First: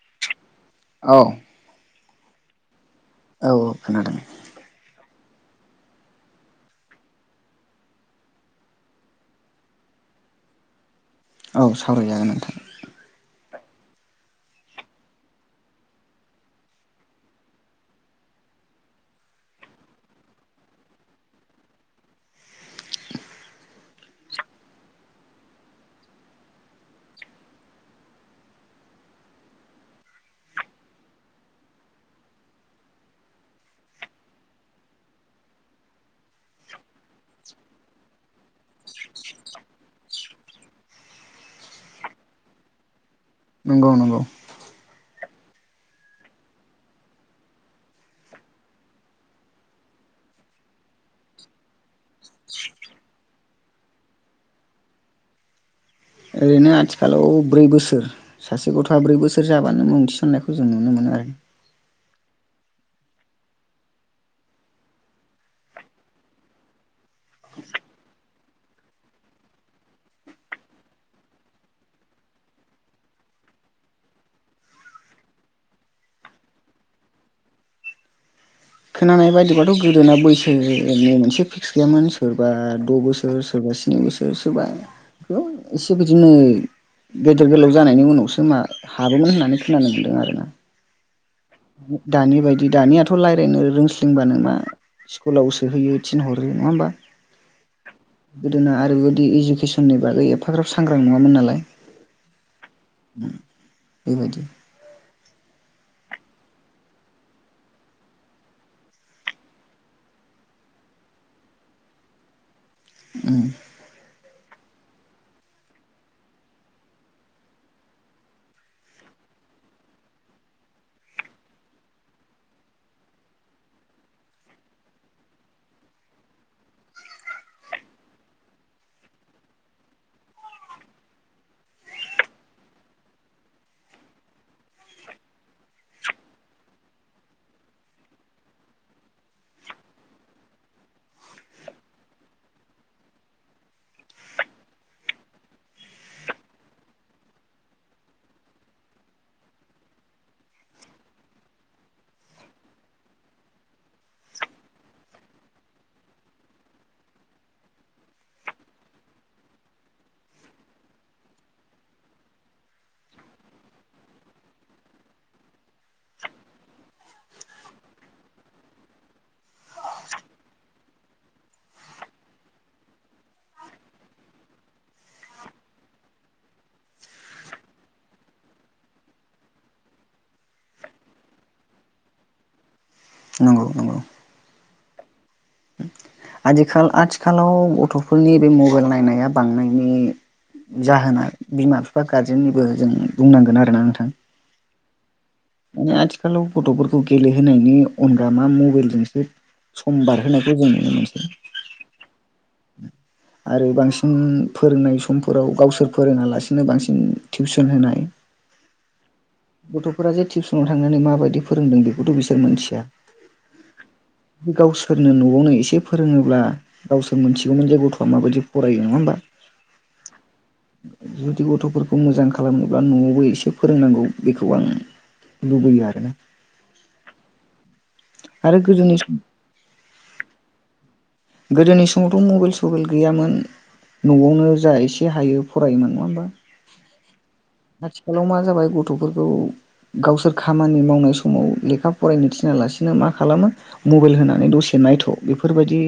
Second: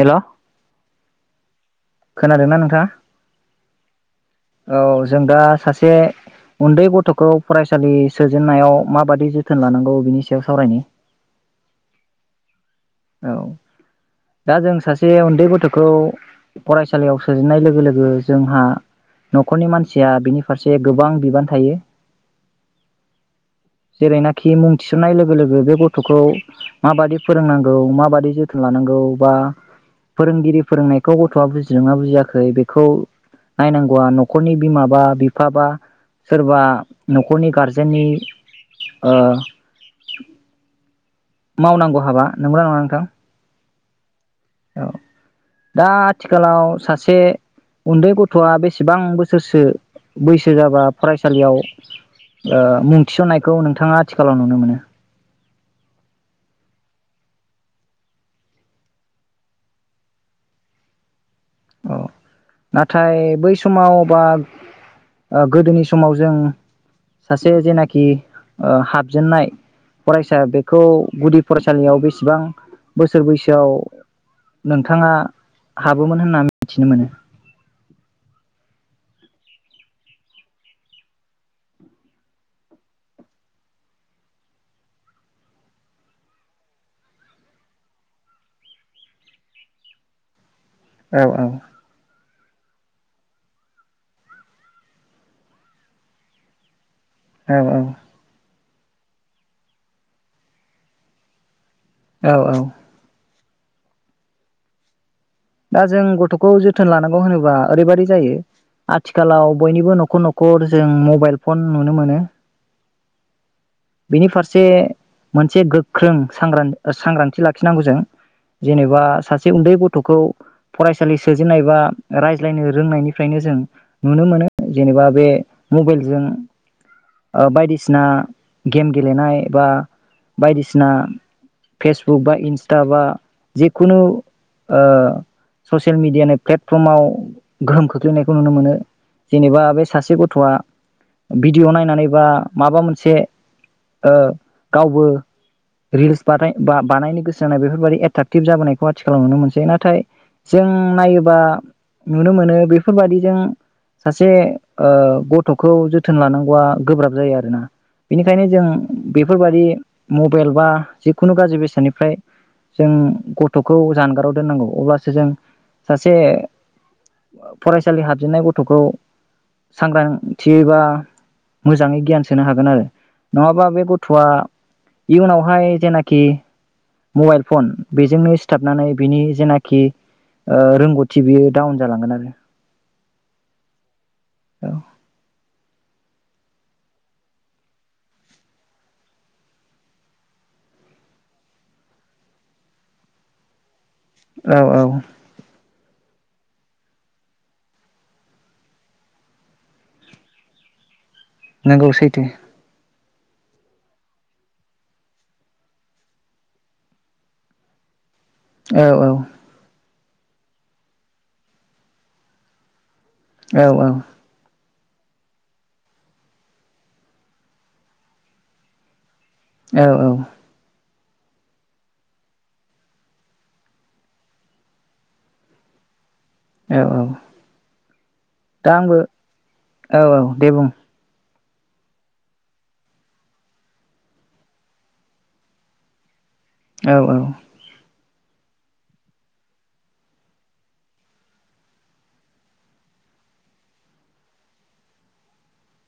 हेल' औ खोनादोंना नोंथाङा औ औ खनादों औ जों दा सासे उन्दै गथ'खौ फरायसालि सोजेननायाव माबाददि जोथोन लानांगौ बिनि सायाव सावरायनि औ सावरायजागोन नोंथां औ दा जों सासे उन्दै गथ'खौ फरायसालियाव सोजेननाय लोगो लोगो जोंहा न'खरनि मानसिया बिनि फारसे गोबां बिबान थायो जेरैनाखि मुं थिसननाय लोगो लोगो बे गथ'खौ माबादि फोरोंनांगौ माबादि जोथोन लानांगौ? बा फोरोंगिरि फोरोंनायखौ गथ'आ बुजिदोंना बुजियाखै बेखौ नायनांगौआ न'खरनि बिमा बा बिफा बा सोरबा न'खरनि गारजेननि ओ मावनांगौ हाबा नंगौना नङा नोंथां? नंगौ नंगौ औ दा आथिखालाव सासे उन्दै गथ'आ बेसेबां बोसोरसो बैसो जाबा फरायसालियाव मुं थिसन्नायखौ नोंथाङा आथिखालाव नुनो मोनो? ओरैनो आथिखालाव ब्रै बोसोर सासे गथ'आ ब्रै बोसोर जाब्लानो मुं थिसन्नायखौ जों नुनो मोनो आरो। औ नाथाय बै समाव बा ओ गोदोनि समाव जों सासे जेनाखि ओ हाबजेननाय फरायसा बेखौ गुदि फरायसालियाव बेसेबां बोसोर बैसोआव नोंथाङा हाबोमोन होननानै मिथिनो मोनो खोनानाय बायदिब्लाथ' गोदोना बैसोनि मोनसे फिक्स गैयामोन सोरबा द' बोसोर सोरबा स्नि बोसोर सोरबा एसे बिदिनो गेदेर गोलाव जानायनि उनावसो हाबोमोन होननानै खोनानो मोन्दों आरोना। औ औ दानि बायदि दानियाथ' रायज्लायनो रोंसलिंबा नों मा स्कुलाव सोहैयो थिनहरो नङा होमबा? औ औ गोदोना आरोबायदि इडुकेसननि बागै एफाग्राब सांग्रां नङामोन नालाय औ औ उम बेबायदि दा जों गथखौ जोथोन लानांगौ होनोबा ओरैबायाददि जायो आथिखालाव बयनिबो नखर नखर जों मबाइल फन नुनो मोनो। उम बेनि फारसे मोनसे गोख्रों सांग्रां सांग्रांथि लाखिनांगौ जों, जेनेबा सासे उन्दै गथखौ फरायसालि सोजेननाय बा रायज्लायनो रोंनायनिफ्रायनो जों नुनो मोनो जेनेबा बे मबाइलजों ओ बायदिसिना गेम गेलेनाय बा बायदिसिना फेसबुक बा इन्सटा बा जिखुनु ओ ससियेल मेडियानि प्लेटफर्माव गोहोम खोख्लैनायखौ नुनो मोनो। जेनेबा बे सासे गथआ भिडिअ नायनानै बा माबा मोनसे ओ गावबो रिल्स बानाय बा बानायनो गोसो होनानाय बेफोरबायाददि एटाकटिभ जाबोनायखौ आथिखालाव नुनो मोनसै। नाथाय जों नायोबा नुनो मोनो बेफोरबादि जों सासे ओ गथखौ जोथोन लानांगौआ गोब्राब जायो आरोना। बेनिखायनो जों बेफोरबादि मबाइल बा जिखुनु गाज्रि बेसादनिफ्राय जों गथखौ जानगाराव दोननांगौ। अब्ला जों सासे फरायसालि हाबजेननाय गथखौ सांग्रांथि बा मोजाङै गियान सोनो हागोन आरो, नङाबा बे गथआ इयुनावहाय जेनाखि मबाइल फन बेजोंनो सिथाबनानै बिनि जेना खि ओ रोंगौथि बियो डाउन जालांगोन आरो। नंगौ नंगौ औ आदिखाल आथिखालाव गथफोरनि बे मबाइल नायनाया बांनायनि जाहोना बिमा बिफा गारजेननिबो जों बुंनांगोन आरोना नोंथां। औ औ आथिखालाव गथफोरखौ गेलेहोनायनि अनगा मा मबाइलजोंसो सम बारहोनायखौ जों नुनो मोनसै। नंगौ सैथो आरो बांसिन फोरोंनाय समफोराव गावसोर फोरोङालासिनो बांसिन टिउसन होनाय। औ औ गथ'फोरा जे टिउसनाव थांनानै माबायदि फोरोंदों बेखौथ बिसोर मिथिया। औ औ गावसोरनो न'आवनो एसे फोरोङोब्ला गावसोर मोनथिगौमोन जे गथआ माबायदि फरायो नङा होमबा? औ औ जुदि गथफोरखौ मोजां खालामोब्ला न'आवबो एसे फोरोंनांगौ बेखौ आं लुबैयो आरोना। औ औ आरो दा गोदोनि आंबो सम औ औ दे बुं गोदोनि समावथ मबाइल सबाइल गैयामोन नआवनो जा एसे हायो फरायोमोन नङा होमबा? औ औ आथिखालाव मा जाबाय गथफोरखौ गावसोर खामानि मावनाय समाव लेखा फरायनो थिनालासिनो मा खालामो मबाइल होनानै दसे नायथ' बेफोरबायदि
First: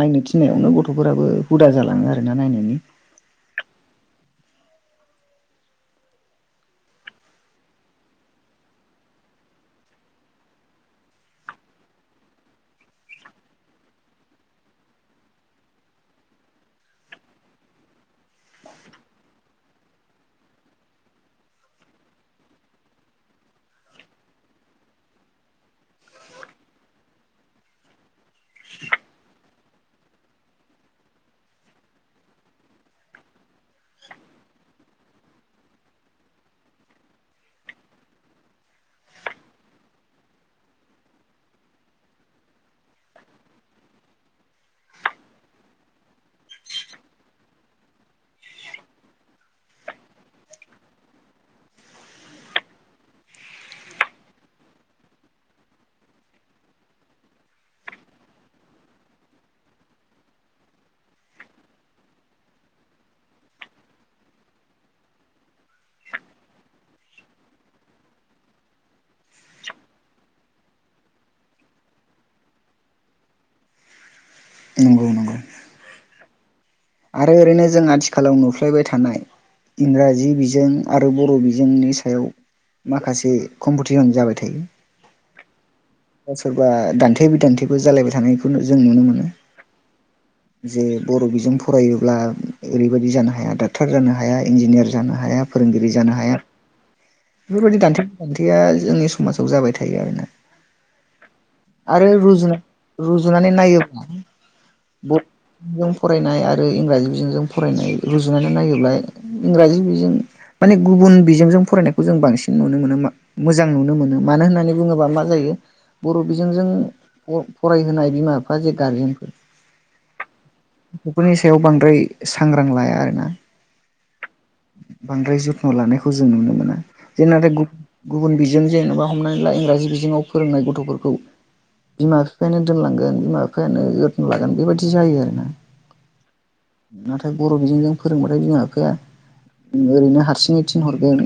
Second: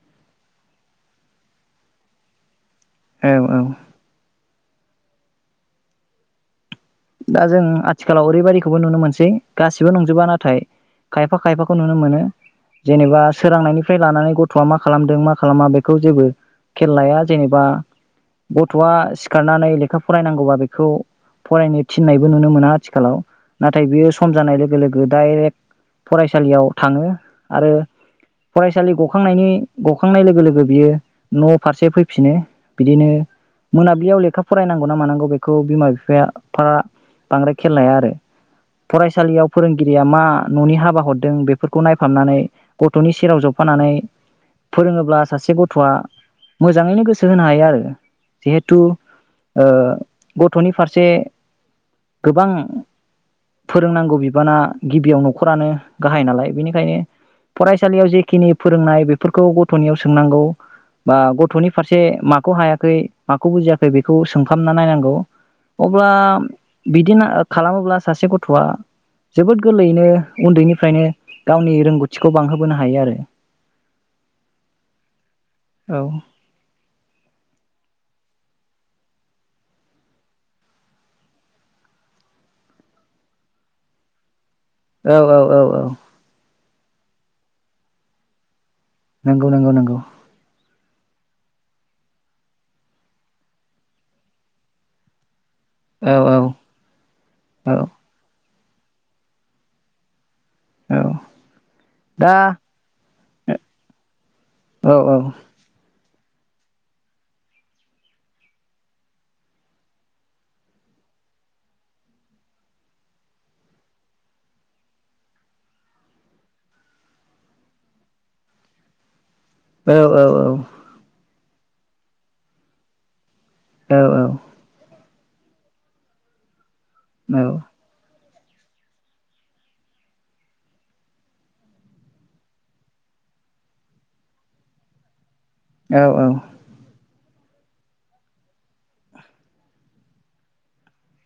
नायनो थिनायावनो गथफोराबो हुदा जालाङो आरोना नायनायनि। औ औ दा जों आथिखालाव ओरैबायाददिखौबो नुनो मोनसै गासिबो नंजोबा नाथाय, खायफा खायफाखौ नुनो मोनो जेनेबा सोरांनायनिफ्राय लानानै गथ'आ मा खालामदों मा खालामा बेखौ जेबो खेल लाया जेनेबा गथ'आ सिखारनानै लेखा फरायनांगौबा बेखौ फरायनो थिननायबो नुनो मोना आथिखालाव, नाथाय बियो सम जानाय लोगो लोगो दडाइरेक्ट फरायसालियाव थाङो। आरो फरायसालि गखांनायनि गखांनाय लोगो-लोगो बियो न' फारसे फैफिनो। बिदिनो मोनाब्लियाव लेखा फरायनांगौ ना मानांगौ बेखौ बिमा बिफाया फा बांद्राय खेल लाया आरो। फरायसालियाव फोरोंगिरिया मा न'नि हाबा हरदों बेफोरखौ नायफामनानै गथ'नि सेराव जफानानै फोरोङोब्ला सासे गथ'आ मोजाङैनो गोसो होनो हायो आरो। जिहेथु ओ गथ'नि फारसे गोबां फोरोंनांगौ बिबाना गिबियाव नखरानो गाहाइ नालाय। बेनिखायनो फरायसालियाव जेखिनि फोरोंनाय बेफोरखौ गथनियाव सोंनांगौ। बा गथनि फारसे माखौ हायाखै माखौ बुजियाखै बेखौ सोंफामना नायनांगौ। अब्ला बिदिनो खालामोब्ला सासे गथआ जोबोद गोरलैयैनो उन्दैनिफ्रायनो गावनि रोंगौथिखौ बांहोबोनो हायो आरो। नंगौ नंगौ औ आरो ओरैनो जों आथिखालाव नुफ्लेबाय थानाय इंराजि बिजों आरो बर बिजोंनि सायाव माखासे कम्पटिसन जाबाय थायो। औ औ औ औ सोरबा दान्थे बिदान्थेबो जालायबाय थानायखौ नु नंगौ नंगौ नंगौ जे बर' बिजों फरायोब्ला ओरैबायदि जानो हाया डाक्टार जानो हाया इन्जिनियार जानो हाया- फोरोंगिरि औ जानो औ हाया, औ बेफोरबायदि दान्थे [unintelligible] या जोंनि समाजाव जाबाय थायो आरोना। औ आरो दा रुजु रुजुनानै नायोब्ला औ औ बुं फरायनाय आरो इंराजि बिजोंजों फरायनाय रुजुनानै नायोब्ला इंराजि बिजों माने गुबुन बिजोंजों फरायनायखौ जों बांसिन नुनो मोनो मोजां नुनो मोनो मानो होननानै बुङोबा मा जायो बर' बिजोंजों फरायहोनाय बिमा बिफा जे गारजेनफोर औ औ औ बेफोरनि सायाव बांद्राय सांग्रां लाया आरोना औ औ बांद्राय जोथोन लानायखौ जों नुनो मोना। औ [unintelligible] गुबुन बिजों जेनेबा हमनानै ला इंराजि बिजोङाव फोरोंनाय गथ'फोरखौ बिमा बिफायानो दोनलांगोन बिमा बिफायानो जोथोन लागोन बेबायदि बिदि जायो आरो ना औ औ बर' बिजोंजों फोरोंबाथाय जों बिमा बिफाया ओरैनो हारसिङै थिनहरगोन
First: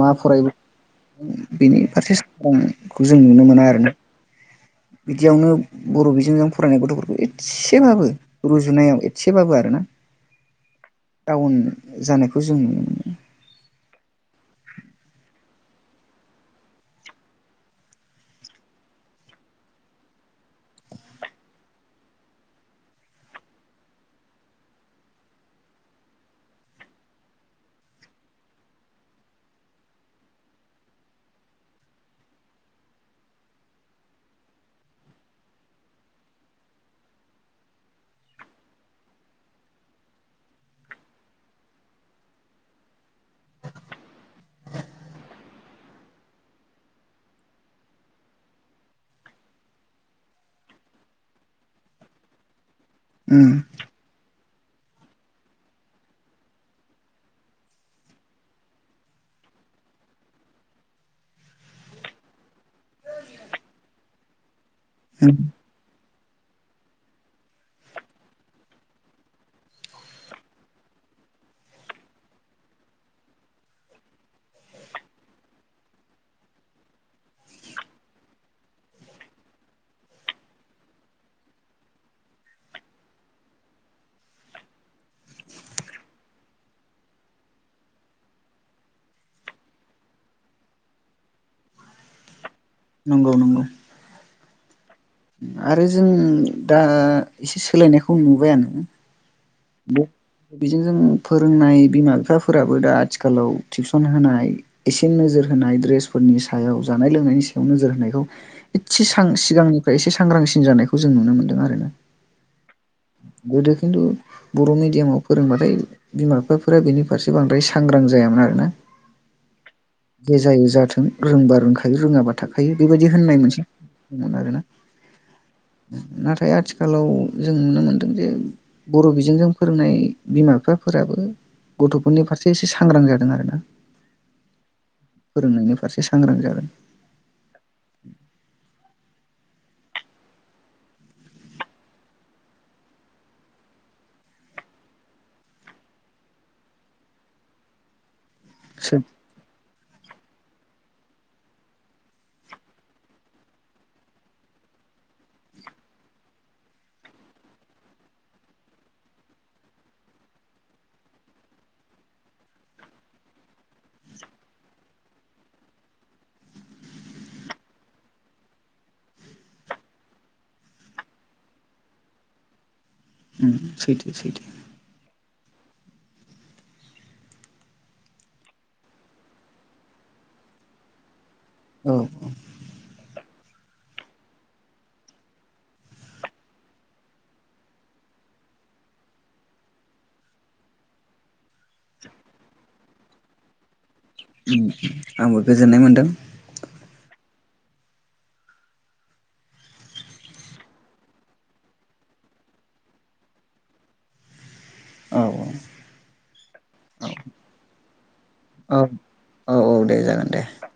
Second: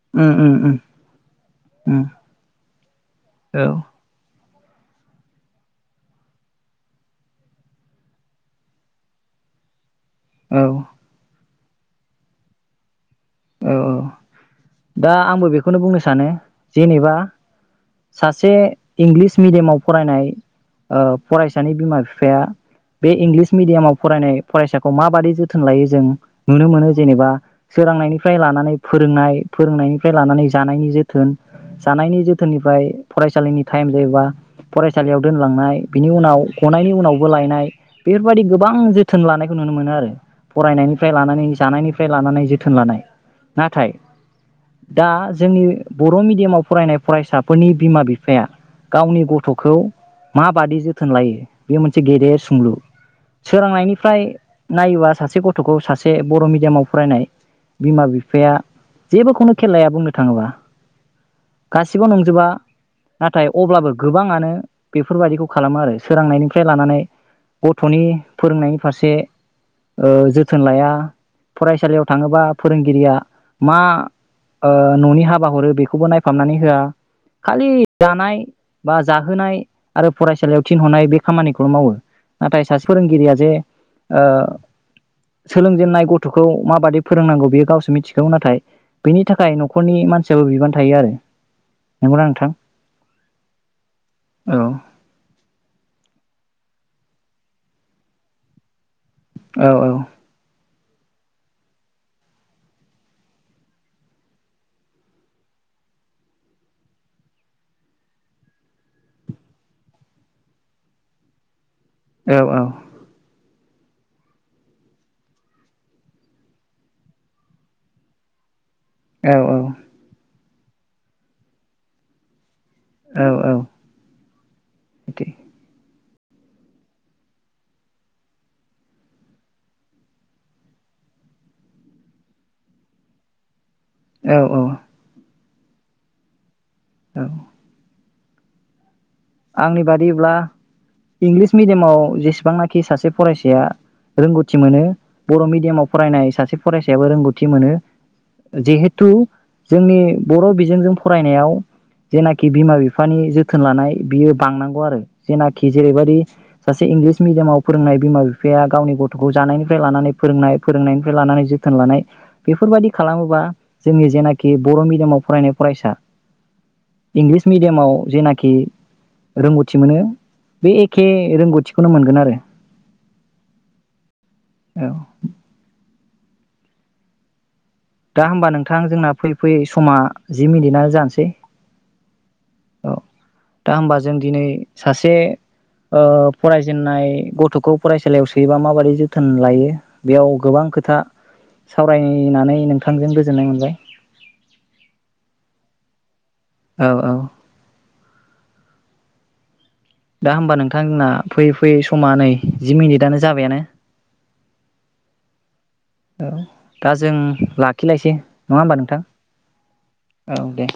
मा उम फरायबो उम उम बेनि उम फारसे सांग्रांखौ जों नुनो मोना औ आरोना बिदियावनो बर' बिजोंजों फरायनाय गथ'फोरखौ इद बाबो रुजुनायाव एसेबाबो आरोना औ उन जानायखौ जों नुनो मोनो औ औ दा आंबो बेखौनो बुंनो सानो जेनेबा सासे इंलिस मिडियामाव फरायनाय फरायसानि बिमा बिफाया बे इंलिस मिडियामाव फरायनाय फरायसाखौ माबादि जोथोन लायो जों नुनो मोनो जेनेबा सोरांनायनि फ्राय लानानै फोरोंनाय फोरोंनायनिफ्राय लानानै जानायनि जोथोन जानायनि जोथोननिफ्राय फरायसालिनि टाइम जायोबा फरायसालियाव दोनलांनाय बिनि उनाव गनायनि उनावबो लायनाय बेफोरबायदि गोबां जोथोन लानायखौ नुनो मोनो आरो फरायनायनिफ्राय लानानै जानायनिफ्राय लानानै जोथोन लानाय। नाथाय दा जोंनि बर' मिडियामाव फरायनाय फरायसाफोरनि बिमा बिफाया गावनि गथ'खौ माबादि जोथोन लायो बे मोनसे गेदेर सोंलु मोनो सोरांनायनिफ्राय नायोबा सासे गथ'खौ सासे बर' मिडियामाव फरायनाय बिमा बिफाया जेबोखौनो खेललाया बुंनो थाङोबा गासिबो नंजोबा नाथाय अब्लाबो गोबाङानो बेफोरबायदिखौ खालामो आरो सोरांनायनिफ्राय लानानै गथ'नि फोरोंनायनि फारसे ओ जोथोन लाया फरायसालियाव थाङोबा फोरोंगिरिया मा ओ न'नि हाबा हरो बेखौबो नायफामनानै होआ खालि जानाय बा जाहोनाय आरो फरायसालियाव थिनहरनाय बे खामानिखौल' मावो नाथाय सासे फोरोंगिरिया जे सोलोंजेननाय गथ'खौ माबादि फोरोंनांगौ बेयो गावसो मिथिखागौ नाथाय बेनि थाखाय न'खरनि मानसियाबो बिबान थायो आरो नंगौना नोंथां? नंगौ नंगौ औ आरो जों दा एसे सोलायनायखौ नुबायानो। औ औ बिनो जों फोरोंनाय बिमा बिफाफोराबो दा आथिखालाव टिउसन होनाय एसे नोजोर होनाय ड्रेसफोरनि सायाव जानाय लोंनायनि सायाव नोजोर होनायखौ एसे सां सिगांनिफ्राय एसे सांग्रांसिन जानायखौ जों नुनो मोनदों आरोना औ औ गोदो खिन्थु बर' मिडियामाव फोरोंबाथाय बिमा बिफाफोरा बेनि फारसे बांद्राय सांग्रां जायामोन आरोना। औ औ। दे जायो जाथों रोंबा रोंखायो रोङाबा थाख फायो बेबायदि होननाय मोनसे औ आरोना। नाथाय आथिखालाव जों नुनो मोनदों जे बर' बिजोंजों फोरोंनाय बिमा बिफाफोराबो गथ'फोरनि फारसे एसे सांग्रां जादों आरोना। औ औ। फोरोंनायनि फारसे सांग्रां जागोन। औ। आंनि बादिब्ला इंलिस मिडियामाव जेसेबांनाखि सासे फरायसाया रोंगौथि मोनो बर' मिडियामाव फरायनाय सासे फरायसायाबो रोंगौथि मोनो। जिहेतु जोंनि बर' बिजोंजों फरायनायाव जेनाखि बिमा बिफानि जोथोन लानाय बियो बांनांगौ आरो जेनाखि जेरैबायदि सासे इंलिस मिडियामाव फोरोंनाय बिमा बिफाया गावनि गथ'खौ जानायनिफ्राय लानानै फोरोंनाय फोरोंनायनिफ्राय लानानै जोथोन लानाय बेफोरबायाददि खालामोबा जोंनि जेनाखि बर' मिडियामाव फरायनाय फरायसा इंलिस मिडियामाव जेनाखि रोंगौथि मोनो बे एखे रोंगौथिखौनो मोनगोन आरो। उम सैथो सैथो। औ दा होमबा नोंथां जोंना फैयै फैयै समा जि मिनिटानो जानोसै। औ औ। औ दा होमबा जों दिनै सासे ओ फरायजेननाय गथ'खौ फरायसालियाव सोयोबा माबायदि जोथोन लायो बेयाव गोबां खोथा सावरायनानै नोंथां थांजों गोजोननाय मोनबाय। आंबो गोजोननाय मोन्दों। औ औ। दा होमबा नोंथां जोंना फैयै फैयै समा नै जि मिनिटानो जाबायानो औ औ दा जों लाखिलायसै। नङा होमबा औ नोंथां। औ औ दे जागोन औ दे।